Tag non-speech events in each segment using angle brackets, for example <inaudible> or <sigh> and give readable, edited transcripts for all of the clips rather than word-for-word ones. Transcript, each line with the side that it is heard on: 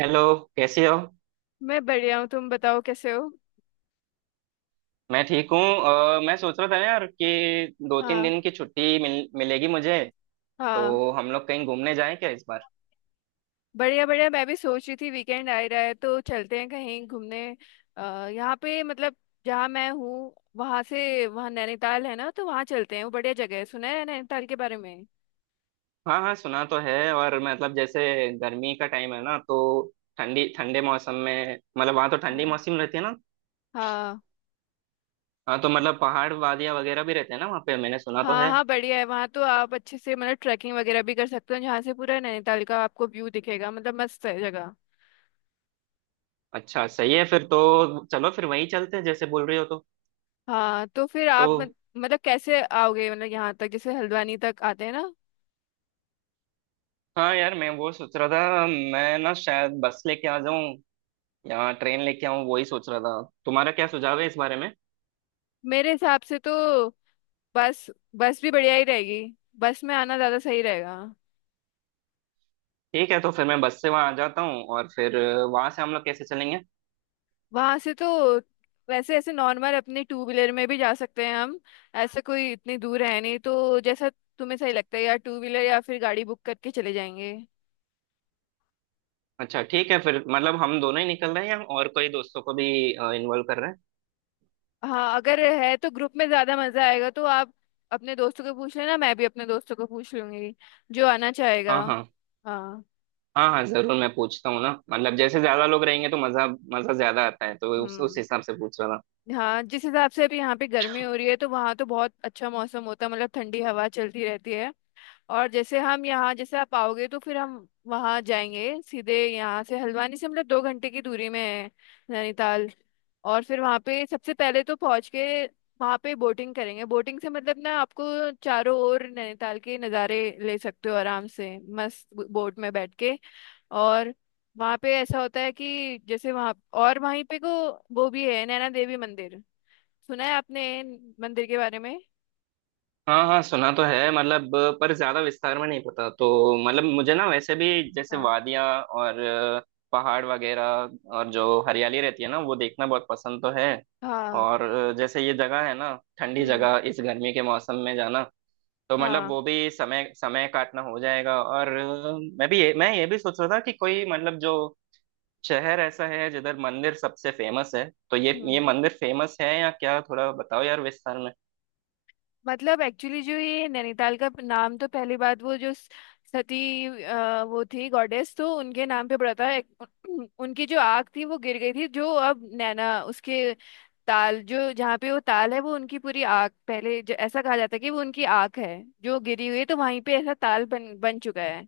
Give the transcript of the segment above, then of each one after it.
right: Hello. कैसे हो।
left: मैं बढ़िया हूँ। तुम बताओ कैसे हो।
right: मैं ठीक हूँ। मैं सोच रहा था यार कि दो तीन
left: हाँ।
right: दिन की छुट्टी मिलेगी मुझे।
left: हाँ।
right: तो हम लोग कहीं घूमने जाएं क्या इस बार।
left: बढ़िया बढ़िया, मैं भी सोच रही थी वीकेंड आ ही रहा है तो चलते हैं कहीं घूमने। अ, यहाँ पे मतलब जहाँ मैं हूँ वहाँ से वहाँ नैनीताल है ना, तो वहाँ चलते हैं। वो बढ़िया जगह है, सुना है नैनीताल के बारे में।
right: हाँ हाँ सुना तो है। और मतलब जैसे गर्मी का टाइम है ना, तो ठंडी ठंडे मौसम में मतलब वहाँ तो ठंडी
left: हाँ।
right: मौसम रहती है ना।
left: हाँ।
right: हाँ तो मतलब पहाड़ वादियाँ वगैरह भी रहते हैं ना वहाँ पे, मैंने सुना तो
left: हाँ।
right: है।
left: हाँ। बढ़िया है वहाँ, तो आप अच्छे से मतलब ट्रैकिंग वगैरह भी कर सकते हो जहाँ से पूरा नैनीताल का आपको व्यू दिखेगा, मतलब मस्त है जगह।
right: अच्छा सही है फिर तो, चलो फिर वहीं चलते हैं जैसे बोल रही हो तो।
left: हाँ तो फिर
right: तो
left: आप मतलब कैसे आओगे, मतलब यहाँ तक जैसे हल्द्वानी तक आते हैं ना।
right: हाँ यार, मैं वो सोच रहा था, मैं ना शायद बस लेके आ जाऊं। यहाँ ट्रेन लेके आऊँ, वही सोच रहा था। तुम्हारा क्या सुझाव है इस बारे में।
left: मेरे हिसाब से तो बस बस भी बढ़िया ही रहेगी, बस में आना ज्यादा सही रहेगा।
right: ठीक है, तो फिर मैं बस से वहाँ आ जाता हूँ, और फिर वहाँ से हम लोग कैसे चलेंगे।
left: वहां से तो वैसे ऐसे नॉर्मल अपने टू व्हीलर में भी जा सकते हैं हम। ऐसा कोई इतनी दूर है नहीं, तो जैसा तुम्हें सही लगता है, या टू व्हीलर या फिर गाड़ी बुक करके चले जाएंगे।
right: अच्छा ठीक है, फिर मतलब हम दोनों ही निकल रहे हैं या और कोई दोस्तों को भी इन्वॉल्व कर रहे हैं।
left: हाँ अगर है तो ग्रुप में ज्यादा मजा आएगा, तो आप अपने दोस्तों को पूछ लेना, मैं भी अपने दोस्तों को पूछ लूंगी जो आना चाहेगा।
right: हाँ हाँ।
left: हाँ।
right: हाँ हाँ जरूर, मैं पूछता हूँ ना। मतलब जैसे ज्यादा लोग रहेंगे तो मजा, मजा ज्यादा आता है, तो उस
left: हम्म।
right: हिसाब से पूछ रहा था।
left: हाँ जिस हिसाब से अभी यहाँ पे गर्मी हो रही है तो वहाँ तो बहुत अच्छा मौसम होता है, मतलब ठंडी हवा चलती रहती है। और जैसे हम यहाँ जैसे आप आओगे तो फिर हम वहाँ जाएंगे सीधे, यहाँ से हल्द्वानी से मतलब 2 घंटे की दूरी में है नैनीताल। और फिर वहाँ पे सबसे पहले तो पहुँच के वहाँ पे बोटिंग करेंगे। बोटिंग से मतलब ना आपको चारों ओर नैनीताल के नज़ारे ले सकते हो आराम से मस्त बोट में बैठ के। और वहाँ पे ऐसा होता है कि जैसे वहाँ और वहीं पे को वो भी है, नैना देवी मंदिर। सुना है आपने मंदिर के बारे में।
right: हाँ हाँ सुना तो है मतलब, पर ज्यादा विस्तार में नहीं पता तो। मतलब मुझे ना वैसे भी, जैसे
left: हाँ।
right: वादियाँ और पहाड़ वगैरह, और जो हरियाली रहती है ना, वो देखना बहुत पसंद तो है।
left: हाँ।
right: और जैसे ये जगह है ना, ठंडी
left: हम्म।
right: जगह, इस गर्मी के मौसम में जाना, तो मतलब
left: हाँ।
right: वो भी समय समय काटना हो जाएगा। और मैं भी मैं ये भी सोच रहा था कि कोई मतलब जो शहर ऐसा है जिधर मंदिर सबसे फेमस है, तो ये
left: हम्म,
right: मंदिर फेमस है या क्या, थोड़ा बताओ यार विस्तार।
left: मतलब एक्चुअली जो ये नैनीताल का नाम तो पहली बात, वो जो सती वो थी गॉडेस, तो उनके नाम पे पड़ा था। <clears throat> उनकी जो आग थी वो गिर गई थी, जो अब नैना उसके ताल, जो जहाँ पे वो ताल है वो उनकी पूरी आग, पहले जो ऐसा कहा जाता है कि वो उनकी आग है जो गिरी हुई है, तो वहीं पे ऐसा ताल बन बन चुका है।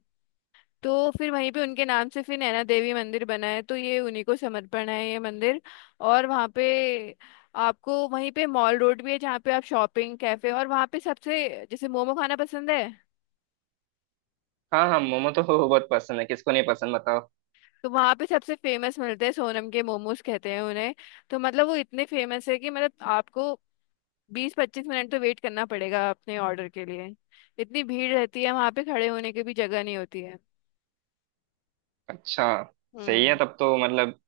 left: तो फिर वहीं पे उनके नाम से फिर नैना देवी मंदिर बना है, तो ये उन्हीं को समर्पण है ये मंदिर। और वहाँ पे आपको वहीं पे मॉल रोड भी है जहाँ पे आप शॉपिंग कैफे, और वहाँ पे सबसे जैसे मोमो खाना पसंद है
right: हाँ हाँ मोमो तो <laughs> बहुत पसंद है, किसको नहीं पसंद बताओ।
left: तो वहाँ पे सबसे फेमस मिलते हैं सोनम के मोमोज कहते हैं उन्हें। तो मतलब वो इतने फेमस है कि मतलब आपको 20-25 मिनट तो वेट करना पड़ेगा अपने ऑर्डर के लिए, इतनी भीड़ रहती है वहाँ पे, खड़े होने की भी जगह नहीं होती है।
right: अच्छा सही है
left: हम्म।
right: तब तो मतलब,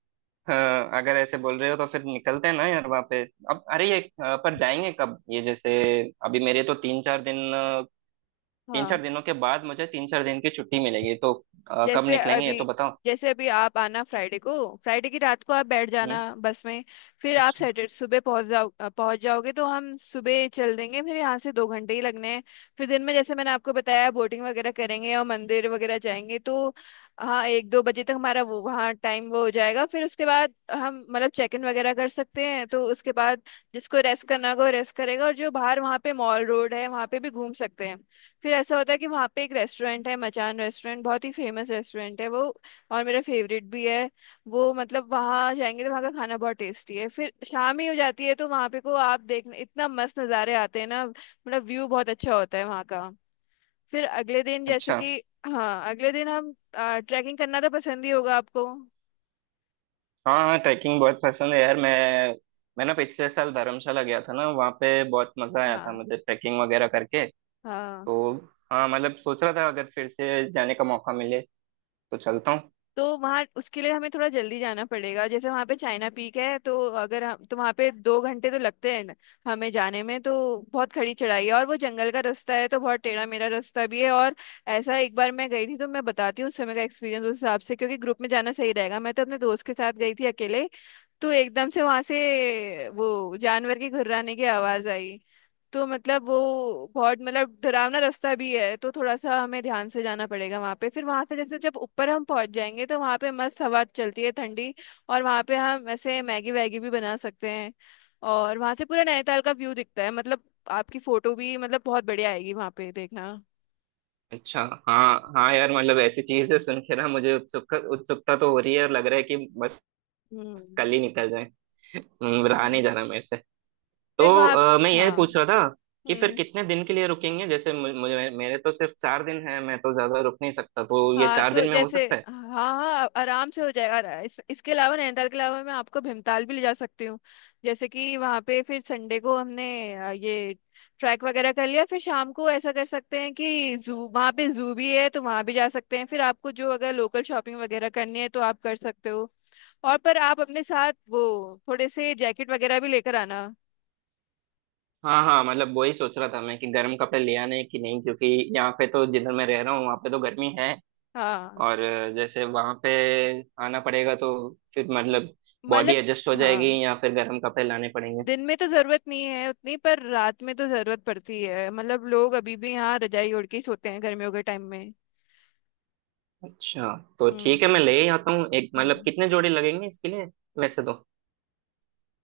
right: हाँ, अगर ऐसे बोल रहे हो तो फिर निकलते हैं ना यार वहाँ पे। अब अरे ये पर जाएंगे कब ये, जैसे अभी मेरे तो तीन चार दिन तीन
left: हाँ
right: चार दिनों के बाद मुझे तीन चार दिन की छुट्टी मिलेगी तो कब
left: जैसे
right: निकलेंगे ये
left: अभी,
right: तो बताओ।
left: जैसे अभी आप आना फ्राइडे को, फ्राइडे की रात को आप बैठ
right: हम्म।
left: जाना बस में। फिर आप
right: अच्छा।
left: सैटरडे सुबह पहुंच जाओ, पहुंच जाओगे तो हम सुबह चल देंगे, फिर यहाँ से 2 घंटे ही लगने हैं। फिर दिन में जैसे मैंने आपको बताया बोटिंग वगैरह करेंगे और मंदिर वगैरह जाएंगे, तो हाँ 1-2 बजे तक हमारा वो वहाँ टाइम वो हो जाएगा, फिर उसके बाद हम मतलब चेक इन वगैरह कर सकते हैं। तो उसके बाद जिसको रेस्ट करना होगा वो रेस्ट करेगा, और जो बाहर वहाँ पे मॉल रोड है वहाँ पे भी घूम सकते हैं। फिर ऐसा होता है कि वहाँ पे एक रेस्टोरेंट है, मचान रेस्टोरेंट, बहुत ही फेमस रेस्टोरेंट है वो, और मेरा फेवरेट भी है वो। मतलब वहाँ जाएंगे तो वहाँ का खाना बहुत टेस्टी है, फिर शाम ही हो जाती है, तो वहाँ पे को आप देखने इतना मस्त नज़ारे आते हैं ना, मतलब व्यू बहुत अच्छा होता है वहाँ का। फिर अगले दिन जैसे
right: अच्छा।
left: कि हाँ अगले दिन हम ट्रैकिंग करना तो पसंद ही होगा आपको।
right: हाँ हाँ ट्रैकिंग बहुत पसंद है यार। मैं ना पिछले साल धर्मशाला गया था ना, वहाँ पे बहुत मजा आया था
left: हाँ।
right: मुझे ट्रैकिंग वगैरह करके।
left: हाँ
right: तो हाँ मतलब सोच रहा था, अगर फिर से जाने का मौका मिले तो चलता हूँ।
left: तो वहाँ उसके लिए हमें थोड़ा जल्दी जाना पड़ेगा, जैसे वहाँ पे चाइना पीक है, तो अगर हम तो वहाँ पे 2 घंटे तो लगते हैं हमें जाने में तो। बहुत खड़ी चढ़ाई है, और वो जंगल का रास्ता है तो बहुत टेढ़ा मेरा रास्ता भी है। और ऐसा एक बार मैं गई थी, तो मैं बताती हूँ उस समय का एक्सपीरियंस, उस हिसाब से क्योंकि ग्रुप में जाना सही रहेगा। मैं तो अपने दोस्त के साथ गई थी अकेले, तो एकदम से वहाँ से वो जानवर की घुर्राने की आवाज़ आई। तो मतलब वो बहुत मतलब डरावना रास्ता भी है, तो थोड़ा सा हमें ध्यान से जाना पड़ेगा वहां पे। फिर वहां से जैसे जब ऊपर हम पहुंच जाएंगे तो वहां पे मस्त हवा चलती है ठंडी, और वहां पे हम ऐसे मैगी वैगी भी बना सकते हैं, और वहां से पूरा नैनीताल का व्यू दिखता है, मतलब आपकी फोटो भी मतलब बहुत बढ़िया आएगी वहां पे देखना।
right: अच्छा। हाँ हाँ यार मतलब ऐसी चीजें सुन के ना मुझे उत्सुकता उत्सुकता तो हो रही है, और लग रहा है कि बस
left: हम्म।
right: कल ही निकल जाए। रहा
left: हाँ
right: नहीं जा रहा मेरे से।
left: फिर
right: तो
left: वहां।
right: मैं ये
left: हाँ।
right: पूछ रहा था कि फिर
left: हम्म।
right: कितने दिन के लिए रुकेंगे। जैसे मुझे, मेरे तो सिर्फ चार दिन है, मैं तो ज्यादा रुक नहीं सकता, तो ये
left: हाँ
right: चार
left: तो
right: दिन में हो
left: जैसे
right: सकता है।
left: हाँ, हाँ आराम से हो जाएगा। इसके अलावा, नैनीताल के अलावा, मैं आपको भीमताल भी ले जा सकती हूँ। जैसे कि वहाँ पे फिर संडे को हमने ये ट्रैक वगैरह कर लिया, फिर शाम को ऐसा कर सकते हैं कि जू वहाँ पे जू भी है तो वहाँ भी जा सकते हैं। फिर आपको जो अगर लोकल शॉपिंग वगैरह करनी है तो आप कर सकते हो। और पर आप अपने साथ वो थोड़े से जैकेट वगैरह भी लेकर आना।
right: हाँ हाँ मतलब वही सोच रहा था मैं कि गर्म कपड़े ले आने कि नहीं, क्योंकि यहाँ पे तो जिधर मैं रह रहा हूँ वहाँ पे तो गर्मी है,
left: हाँ।
right: और जैसे वहां पे आना पड़ेगा तो फिर
left: म-
right: मतलब बॉडी
left: मतलब
right: एडजस्ट हो जाएगी
left: हाँ,
right: या फिर गर्म कपड़े लाने पड़ेंगे।
left: दिन में तो जरूरत नहीं है उतनी, पर रात में तो जरूरत पड़ती है, मतलब लोग अभी भी यहाँ रजाई ओढ़ के ही सोते हैं गर्मियों के टाइम में।
right: अच्छा तो
left: हम्म।
right: ठीक है, मैं ले ही आता हूँ एक, मतलब
left: हम्म,
right: कितने जोड़ी लगेंगे इसके लिए वैसे तो।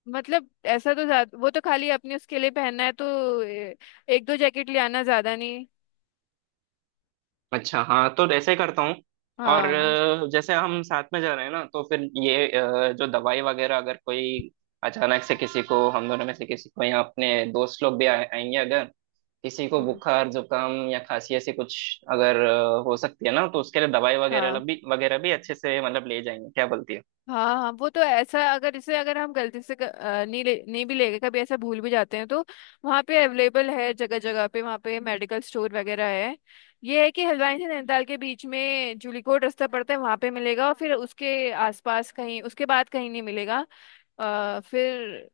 left: मतलब ऐसा तो ज्यादा वो तो खाली अपने उसके लिए पहनना है, तो एक दो जैकेट ले आना, ज्यादा नहीं।
right: अच्छा हाँ, तो ऐसे ही करता हूँ। और
left: हाँ।
right: जैसे हम साथ में जा रहे हैं ना, तो फिर ये जो दवाई वगैरह, अगर कोई अचानक से किसी को, हम दोनों में से किसी को या अपने दोस्त लोग भी आएंगे अगर, किसी को
left: हम्म।
right: बुखार जुकाम या खांसी ऐसी कुछ अगर हो सकती है ना, तो उसके लिए दवाई
left: हाँ।
right: वगैरह भी अच्छे से मतलब ले जाएंगे, क्या बोलती है।
left: हाँ। हाँ वो तो ऐसा, अगर इसे अगर हम गलती से नहीं ले, नहीं भी ले गए, कभी ऐसा भूल भी जाते हैं, तो वहाँ पे अवेलेबल है जगह जगह पे, वहाँ पे मेडिकल स्टोर वगैरह है। ये है कि हल्द्वानी से नैनीताल के बीच में जूलीकोट रास्ता पड़ता है, वहाँ पे मिलेगा, और फिर उसके आसपास कहीं, उसके बाद कहीं नहीं मिलेगा। फिर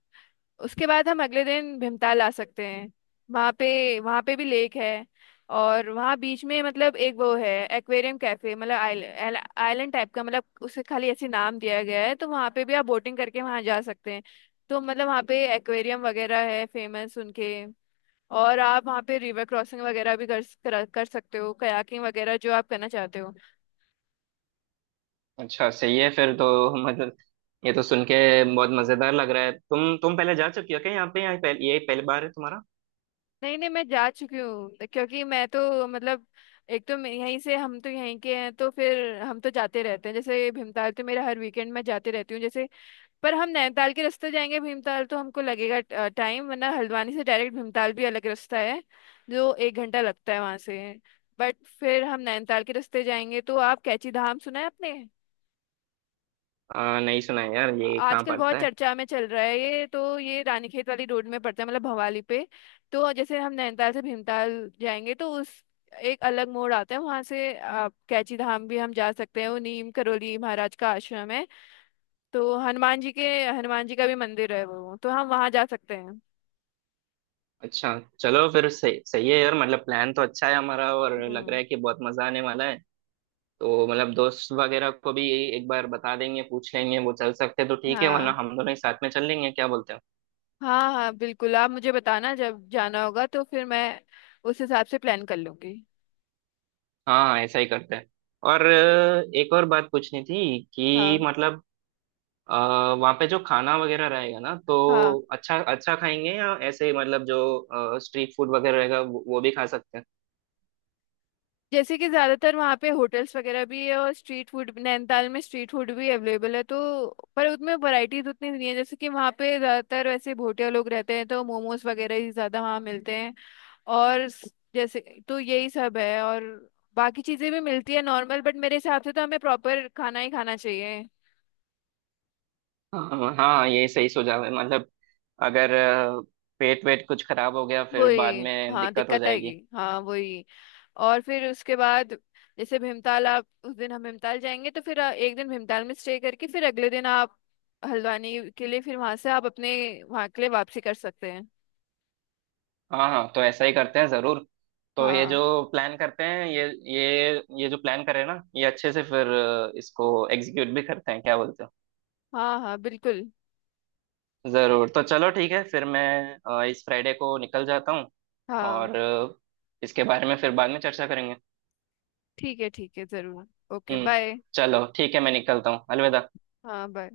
left: उसके बाद हम अगले दिन भीमताल आ सकते हैं, वहाँ पे भी लेक है। और वहाँ बीच में मतलब एक वो है एक्वेरियम कैफे, मतलब आइलैंड, आइलैंड टाइप का, मतलब उसे खाली ऐसे नाम दिया गया है, तो वहाँ पे भी आप बोटिंग करके वहाँ जा सकते हैं। तो मतलब वहाँ पे एक्वेरियम वगैरह है फेमस उनके, और आप वहाँ पे रिवर क्रॉसिंग वगैरह भी कर सकते हो, कयाकिंग वगैरह जो आप करना चाहते हो।
right: अच्छा सही है फिर तो <laughs> मतलब, ये तो सुन के बहुत मजेदार लग रहा है। तुम पहले जा चुकी हो क्या यहाँ पे, या यही पहली बार है तुम्हारा।
left: नहीं नहीं मैं जा चुकी हूँ, क्योंकि मैं तो मतलब एक तो मैं यहीं से, हम तो यहीं के हैं, तो फिर हम तो जाते रहते हैं, जैसे भीमताल तो मेरा हर वीकेंड में जाते रहती हूँ। जैसे पर हम नैनीताल के रास्ते जाएंगे भीमताल तो हमको लगेगा टाइम, वरना हल्द्वानी से डायरेक्ट भीमताल भी अलग रास्ता है जो 1 घंटा लगता है वहां से। बट फिर हम नैनीताल के रास्ते जाएंगे तो आप कैची धाम सुना है आपने।
right: नहीं सुना है यार, ये कहाँ
left: आजकल बहुत
right: पड़ता है।
left: चर्चा में चल रहा है ये, तो ये रानीखेत वाली रोड में पड़ता है, मतलब भवाली पे। तो जैसे हम नैनीताल से भीमताल जाएंगे तो उस एक अलग मोड़ आता है, वहां से आप कैची धाम भी हम जा सकते हैं, वो नीम करोली महाराज का आश्रम है। तो हनुमान जी के, हनुमान जी का भी मंदिर है वो, तो हम वहां जा सकते हैं।
right: अच्छा चलो, फिर सही, सही है यार, मतलब प्लान तो अच्छा है हमारा और लग
left: हम्म।
right: रहा है कि बहुत मजा आने वाला है। तो मतलब दोस्त वगैरह को भी एक बार बता देंगे, पूछ लेंगे, वो चल सकते हैं तो ठीक है, वरना
left: हाँ।
right: हम दोनों ही साथ में चल लेंगे, क्या बोलते हो।
left: हाँ। हाँ बिल्कुल, आप मुझे बताना जब जाना होगा तो फिर मैं उस हिसाब से प्लान कर लूंगी।
right: हाँ ऐसा ही करते हैं। और एक और बात पूछनी थी कि
left: हाँ।
right: मतलब, वहाँ पे जो खाना वगैरह रहेगा ना
left: हाँ
right: तो अच्छा अच्छा खाएंगे या ऐसे ही मतलब जो स्ट्रीट फूड वगैरह रहेगा वो भी खा सकते हैं।
left: जैसे कि ज्यादातर वहाँ पे होटल्स वगैरह भी है, और स्ट्रीट फूड नैनीताल में स्ट्रीट फूड भी अवेलेबल है, तो पर उसमें वैरायटीज उतनी नहीं है, जैसे कि वहाँ पे ज्यादातर वैसे भोटिया लोग रहते हैं तो मोमोज वगैरह ही ज्यादा वहाँ मिलते हैं। और जैसे तो यही सब है, और बाकी चीजें भी मिलती है नॉर्मल, बट मेरे हिसाब से तो हमें प्रॉपर खाना ही खाना चाहिए।
right: हाँ हाँ ये सही सुझाव है मतलब, अगर अ, पेट वेट कुछ खराब हो गया फिर बाद
left: वही
right: में
left: हाँ
right: दिक्कत हो
left: दिक्कत आएगी,
right: जाएगी।
left: हाँ वही। और फिर उसके बाद जैसे भीमताल, आप उस दिन हम भीमताल जाएंगे तो फिर एक दिन भीमताल में स्टे करके, फिर अगले दिन आप हल्द्वानी के लिए, फिर वहां से आप अपने वहां के लिए वापसी कर सकते हैं।
right: हाँ हाँ तो ऐसा ही करते हैं जरूर। तो
left: हाँ।
right: प्लान करते हैं ये ये ये जो प्लान करें ना, ये अच्छे से फिर इसको एग्जीक्यूट भी करते हैं, क्या बोलते हैं।
left: हाँ। हाँ बिल्कुल।
right: जरूर, तो चलो ठीक है फिर मैं इस फ्राइडे को निकल जाता हूँ।
left: हाँ।
right: और इसके बारे में फिर बाद में चर्चा करेंगे।
left: ठीक है जरूर। ओके
right: हम्म।
left: बाय।
right: चलो ठीक है, मैं निकलता हूँ, अलविदा।
left: हाँ बाय।